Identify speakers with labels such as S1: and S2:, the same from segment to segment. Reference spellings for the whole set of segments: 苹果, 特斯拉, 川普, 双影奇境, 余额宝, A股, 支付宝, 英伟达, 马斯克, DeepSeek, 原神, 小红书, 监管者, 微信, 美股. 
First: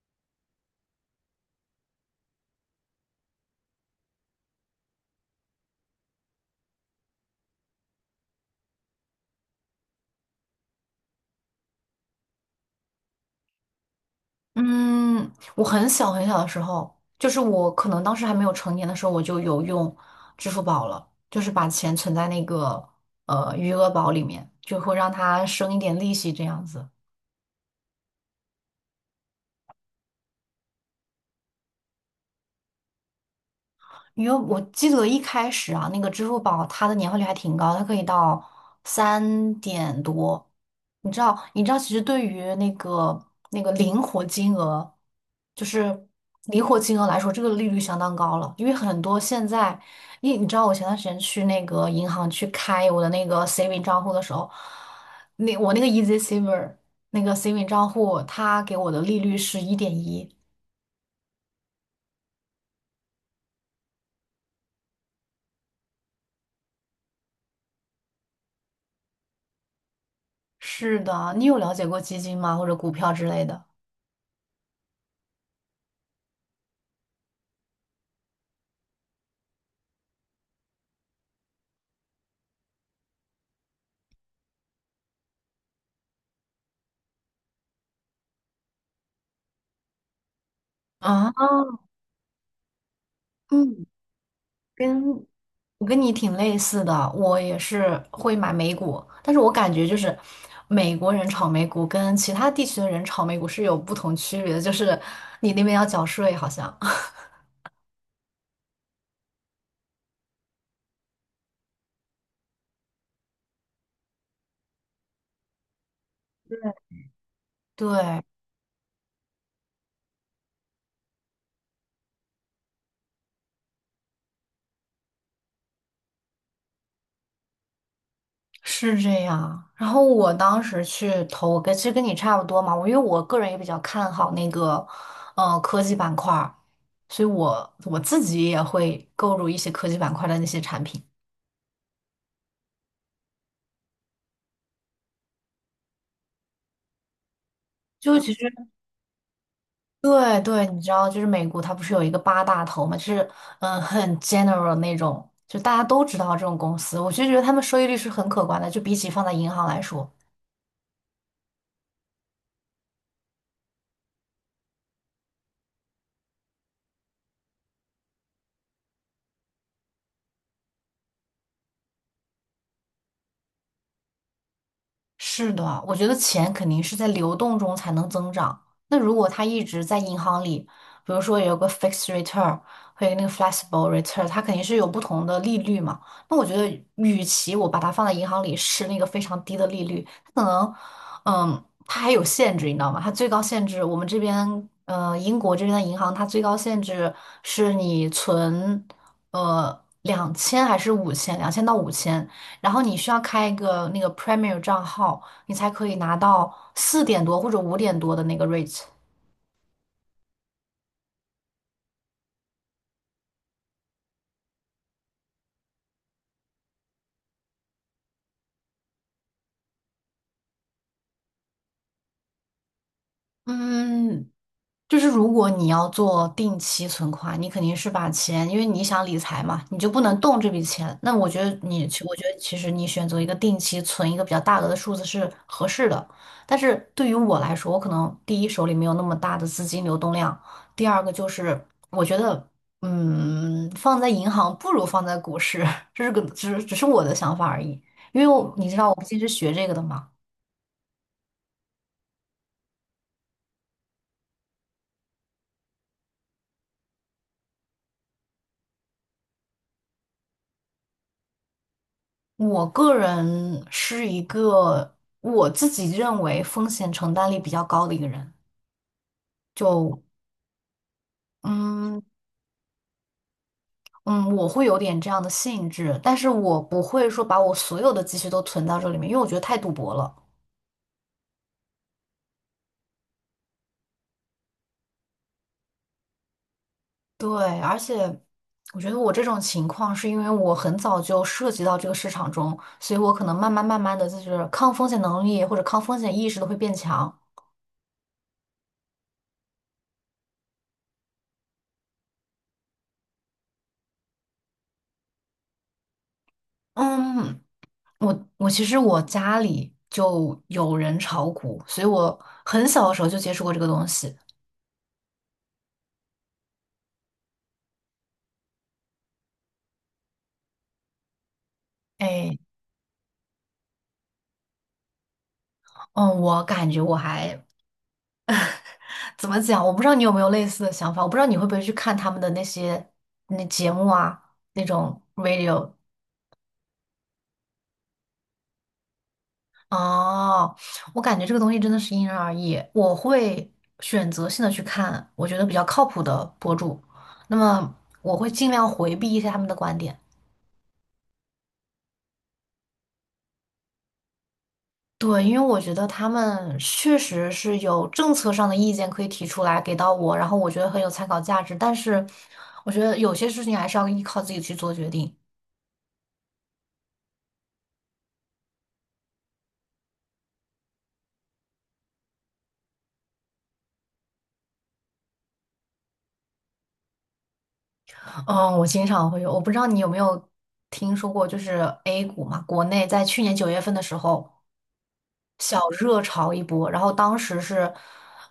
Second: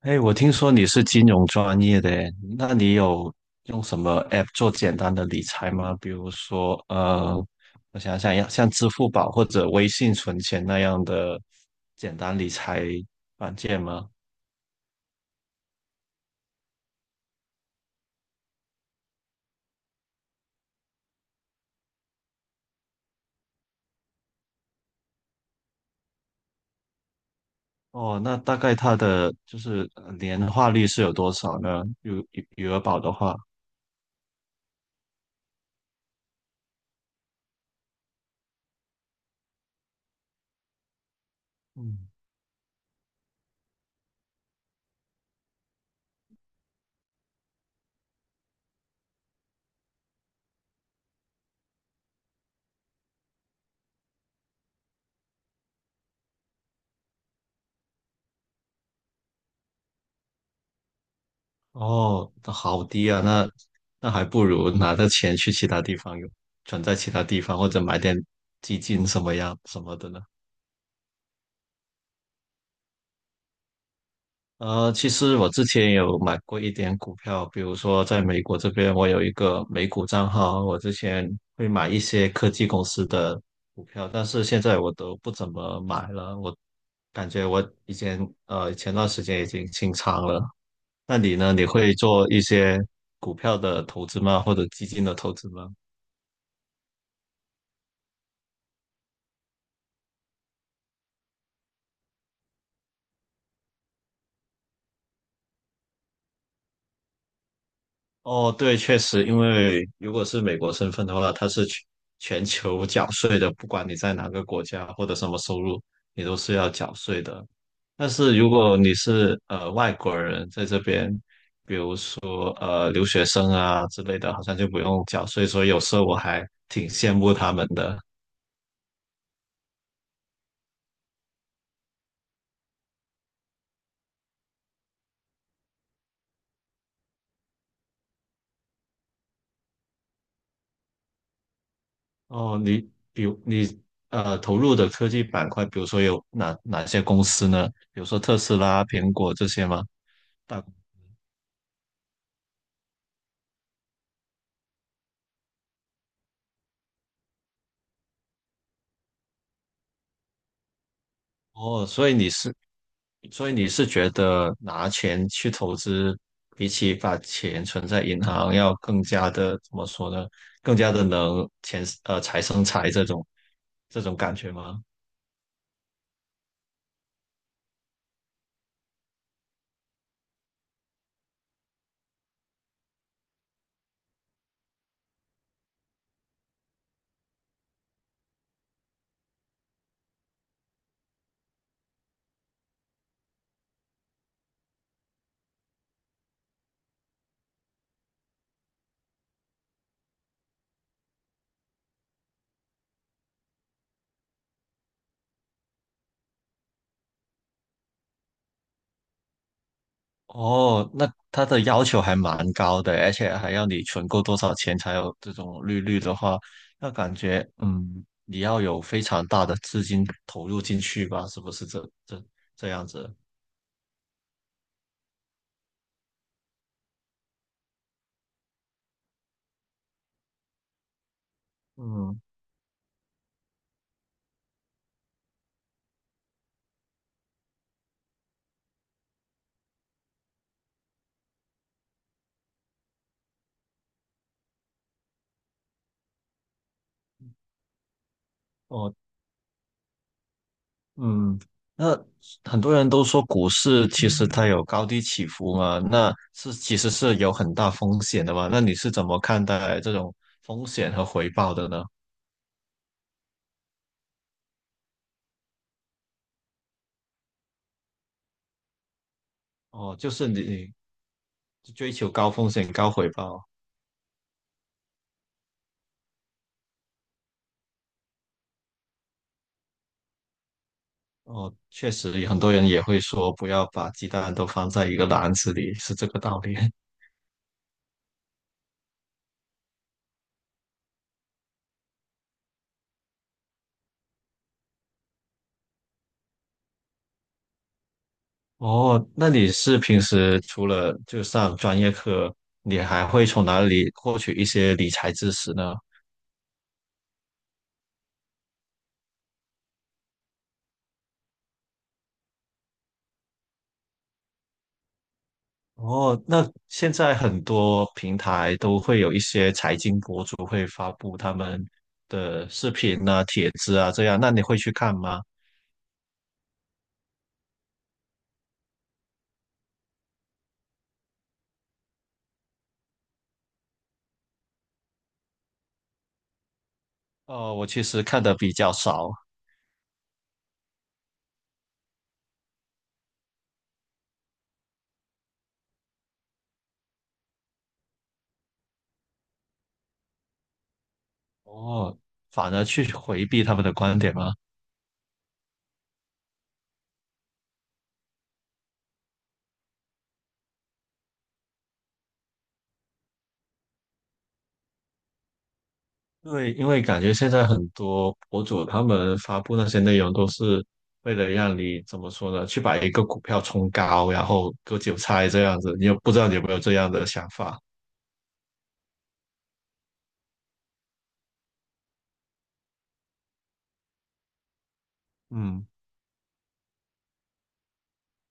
S1: 哎，我听说你是金融专业的诶，那你有用什么 app 做简单的理财吗？比如说，我想要像支付宝或者微信存钱那样的简单理财软件吗？
S2: 嗯，我很小很小的时候，就是我可能当时还没有成年的时候，我就有用支付宝了，就是把钱存在那个余额宝里面，就会让它生一点利息这样子。
S1: 哦，那大概它的就是年化率是有多少呢？余额宝的话，
S2: 因为我记得一开始啊，那个支付宝它的年化率还挺高，它可以到三点多。你知道，其实
S1: 嗯，
S2: 对于那个灵活金额，就是灵活金额来说，这个利率相当高了。因为很多现在，因为你知道，我前段时间去那个银行去开我的那个 saving 账户的时候，那我那个 Easy Saver 那个 saving 账户，它给我的利率是1.1。
S1: 哦，那好低啊，那还不如拿着钱去其他地方用，存在其他地方或者买点基金什么的呢？
S2: 是的，你有了解过基金吗？或者股票之类的？
S1: 呃，其实我之前有买过一点股票，比如说在美国这边，我有一个美股账号，我之前会买一些科技公司的股票，但是现在我都不怎么买了，我感觉我以前前段时间已经清仓了。那
S2: 啊，
S1: 你呢？你会做一些股票的
S2: 嗯，
S1: 投资吗？或者基
S2: 跟
S1: 金的投资吗？
S2: 我跟你挺类似的，我也是会买美股，但是我感觉就是美国人炒美股跟其他地区的人炒美股是有不同区别的，就是你那边要缴税，好像。
S1: 哦，对，确实，因为如果是美国身份的话，它是全球缴税的，不管你在哪个国家或者什么收入，你都是要缴税的。但
S2: 对，
S1: 是如果你是外国人在这边，留学生啊之类的，好像就不用缴税，所以有时候我还挺羡慕他们的。
S2: 是这样。然后我当时去投，其实跟你差不多嘛。因为我个人也比较看好那个，科技板块儿所以我自己也会购入一些科技板块的那些产品。
S1: 哦，比如你投入的科技板块，比如说有哪些公司呢？比如说
S2: 就其
S1: 特
S2: 实
S1: 斯拉、苹果这些吗？
S2: 对
S1: 大
S2: 对，你知道，就是美国它不是有一个八大头嘛，就是很 general 那种，就大家都知道这种公司，我就觉得他们收益率是很可观的，就比起放在银行来说。
S1: 哦，所以你是觉得拿钱去投资，比起把钱存在银行要更加的，怎么说呢？更加的财生财这种感觉吗？
S2: 是的，我觉得钱肯定是在流动中才能增长。那如果它一直在银行里，比如说有个 fixed return 和一个那个 flexible return，它肯定是有不同的利率嘛。那我觉得，与其我把它放在银行里是那个非常低的利率，它可能，它还有限制，你知道吗？它最高限制，我们这边，英国这边的银行，它最高限制是你存，两千还是五千，两千到五千。然后你需要开一个那个 Premier 账号，你才可以拿到四点多或者五点多的那个 rate。
S1: 哦，那他的要求还蛮高的，而且还要你存够多少钱才有这种利率的话，那感觉嗯，你要有非常大的资金投入进去吧？是不是这样子？
S2: 嗯，就是如果你要做定期存款，你肯定是把钱，因为你想理财嘛，你就不能动这笔钱。那我觉得你，其我
S1: 嗯。
S2: 觉得其实你选择一个定期存一个比较大额的数字是合适的。但是对于我来说，我可能第一手里没有那么大的资金流动量，第二个就是我觉得，放在银行不如放在股市，这是个只是我的想法而已。因为我你知道
S1: 哦。
S2: 我不竟是学这个的嘛。
S1: 嗯，那很多人都说股市其实它有高低起伏嘛，那是其实是有很大风险的嘛。那你是怎么看待这种风险和回报的呢？
S2: 我个人是一个我自己认为风险承担力比较高的一个人，
S1: 哦，
S2: 就
S1: 就是你追
S2: 嗯
S1: 求高风险高回报。
S2: 嗯，我会有点这样的性质，但是我不会说把我所有的积蓄都存到这里面，因为我觉得太赌博了。
S1: 哦，确实很多人也会说不要把鸡蛋都放在一个篮子里，是这个道理。
S2: 对，而且我觉得我这种情况是因为我很早就涉及到这个市场中，所以我可能慢慢慢慢的就是抗风险能力或者抗风险意识都会变强。
S1: 哦，那你是平时除了就上专业课，你还会从哪里获取一些理财知识呢？
S2: 嗯，我其实我家里就有人炒股，所以我很小的时候就接触过这个东西。
S1: 哦，那现在很多平台都会有一些财经博主会发布他们
S2: 哎，
S1: 的视频啊、帖子啊这样，那你会去看吗？
S2: 嗯，我感觉我还怎么讲？我不知道你有没有类似的想法，我不知道你会不会去看他们的那些节目啊，那种 radio。
S1: 哦，我其实看的比较少，
S2: 哦，我感觉这个东西真的是因人而异。我会选择性的去看我觉得比较靠谱的博主，那么我会尽量回避一些他们的观点。
S1: 哦，反而去回避他们的观点吗？
S2: 对，因为我觉得他们确实是有政策上的意见可以提出来给到我，然后我觉得很有参考价值。但是，我觉得有些事情还是要依靠自己去做决定。
S1: 对，因为感觉现在很多博主他们发布那些内容都是为了让你怎么说呢，去把一个股票冲高，然后割韭菜这样子，不知道你有没有这样的想法？
S2: 嗯，我经常会有，我不知道你有没有听说过，就是 A 股嘛，国内在去年九月份的时候。
S1: 嗯。
S2: 小热潮一波，然后当时是，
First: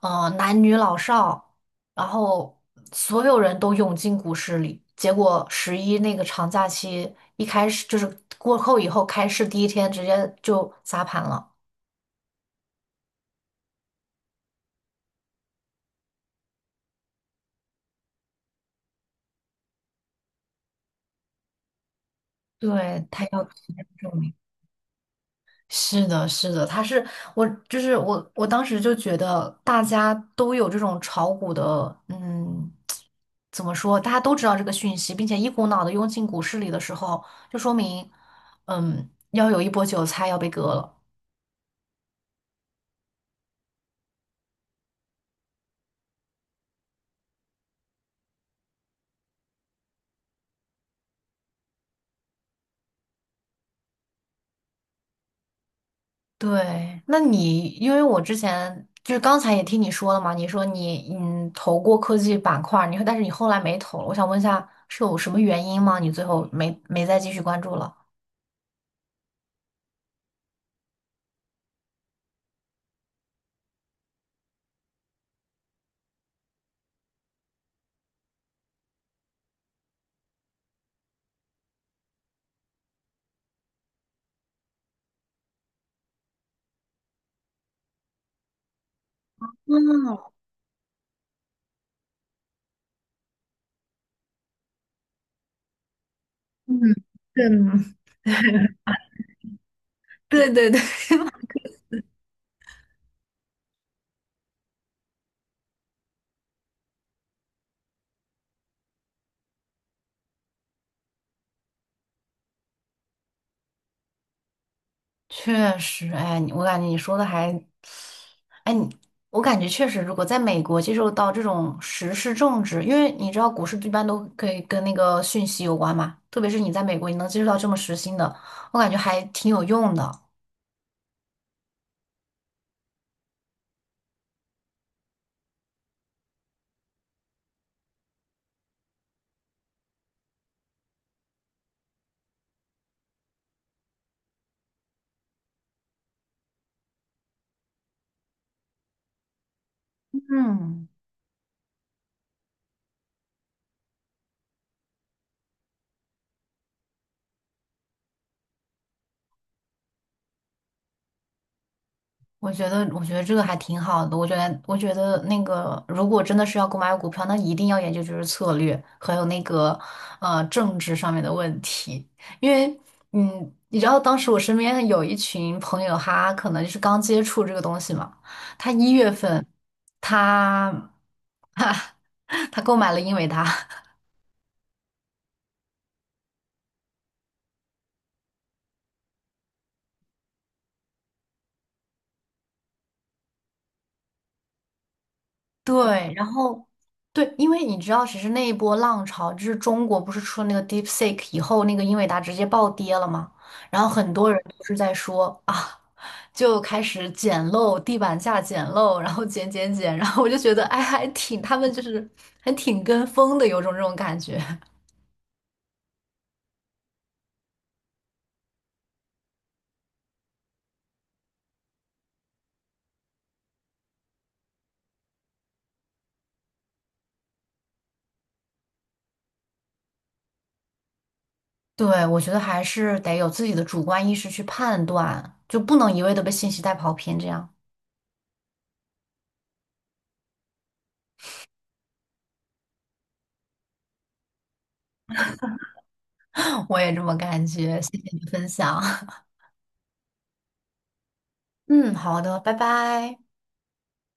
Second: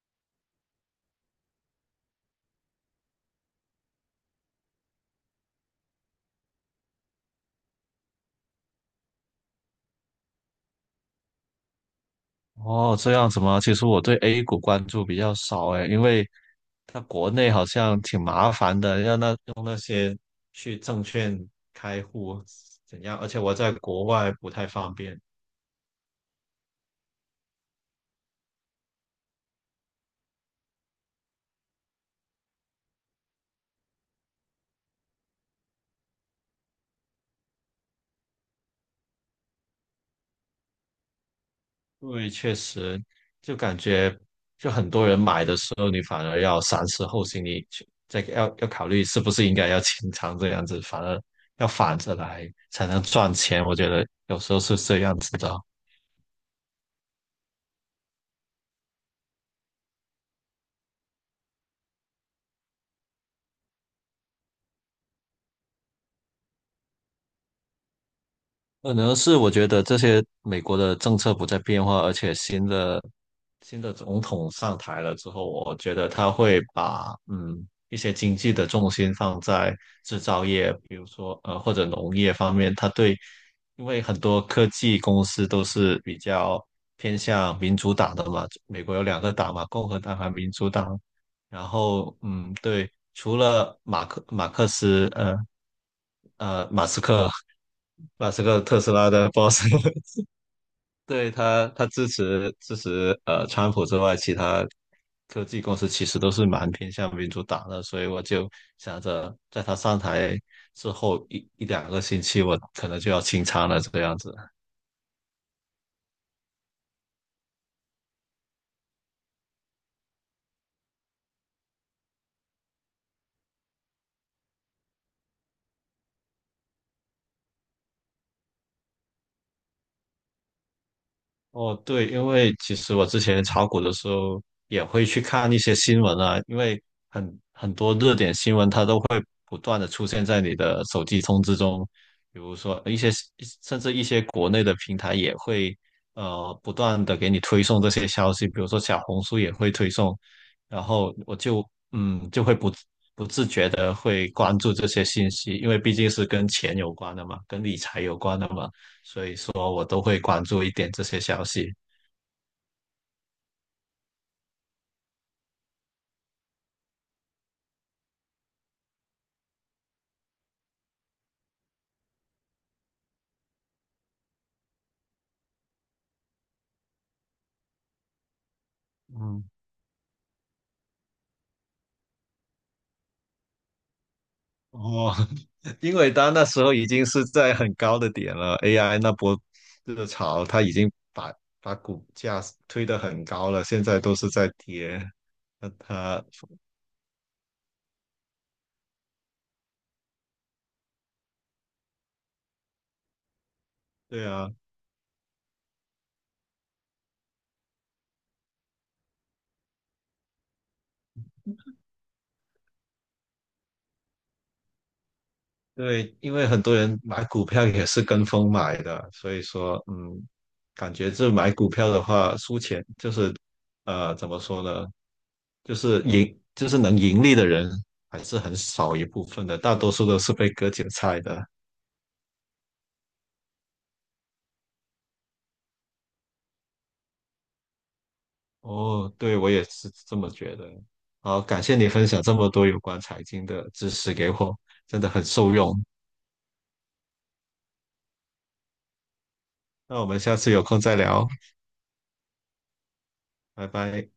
S2: 男女老少，然后所有人都涌进股市里。结果十一那个长假期一开始就是过后以后开市第一天直接就砸盘了，
S1: 哦，这样子吗？其实我对 A 股关注比较少诶，因为它国内好像挺麻烦的，用那些去证券开户怎
S2: 对，
S1: 样，
S2: 他
S1: 而且
S2: 要
S1: 我在
S2: 提前
S1: 国
S2: 证
S1: 外
S2: 明。
S1: 不太方便。
S2: 是的，是的，他是我，就是我，当时就觉得大家都有这种炒股的，怎么说？大家都知道这个讯息，并且一股脑的涌进股市里的时候，就说明，要有一波韭菜要被割了。
S1: 因为确实，就感觉就很多人买的时候，你反而要三思后行，你去再要考虑是不是应该要清仓这样子，反而要反着来才能赚钱。我觉得有时候是这样子的。
S2: 对，那你因为我之前就是刚才也听你说了嘛，你说你投过科技板块儿，你说但是你后来没投了，我想问一下是有什么原因吗？你最后没再继续关注了？
S1: 可能是我觉得这些美国的政策不再变化，而且新的总统上台了之后，我觉得他会把一些经济的重心放在制造业，比如说或者农业方面，他对，因为很多科技公司都是比较偏向民主党的嘛，美国有两个党嘛，共和党和民主党，然后对，除了马斯克，
S2: 嗯，
S1: 马斯克特斯拉的 boss，
S2: 对对
S1: 对他，他支持川普之外，其他科技公司其实都是蛮偏向民主党的，所以我就想着在他上台之后一两个星期，我可能就要清仓了这个样子。
S2: 确实，哎，你我感觉你说的还，哎，你我感觉确实，如果在美国接受到这种时事政治，因为你知道股市一般都可以跟那个讯息有关嘛，特别是你在美国，你能接触到这么时兴的，我感觉还挺有用的。
S1: 哦，对，因为其实我之前炒股的时候也会去看一些新闻啊，因为很多热点新闻它都会不断的出现在你的手机通知中，比如说一些甚至一些国内的平台也会不断的给你推送这些消息，比如说小红书也会推送，然
S2: 嗯。
S1: 后我就会不自觉的会关注这些信息，因为毕竟是跟钱有关的嘛，跟理财有关的嘛，所以我都会关注一点这些消息。
S2: 我觉得这个还挺好的。我觉得那个，如果真的是要购买股票，那一定要研究就是策略，还有那个政治上面的问题。因为，你知道当时我身边有一群朋友，他可能就是刚接触这个东西嘛。他一月
S1: 嗯，
S2: 份，他 他购买了英伟达，
S1: 哦，因为它那时候已经是在很高的点了，AI 那波热潮，它已经把股价推得很高了，现在都是在跌。那
S2: 对，
S1: 它，
S2: 然后对，因为你知道，其实那一波浪潮，就是中国不是出了那个 DeepSeek 以后，那个英伟达直接暴跌了嘛，然后很
S1: 对
S2: 多人
S1: 啊，
S2: 都是在说啊，就开始捡漏，地板价捡漏，然后捡捡捡，然后我就觉得，哎，还挺，他们就是还挺跟风的，有种这种感觉。
S1: 对，因为很多人买股票也是跟风买的，所以说，嗯，感觉这买股票的话，输钱就是，呃，怎么说呢？就是盈，就是能盈利的人还是很少一部分的，大多数都是被割韭菜的。
S2: 对，我觉得还是得有自己的主观意识去判断，就不能一味的被信息带跑偏，这样。
S1: 哦，对，我也是这么觉得。好，感谢你分享这么多有关财经的知识给我，真的很受用。
S2: 我也这么感觉，谢谢你的分享。
S1: 那我们下次有空再聊，
S2: 嗯，好的，拜拜。
S1: 拜拜。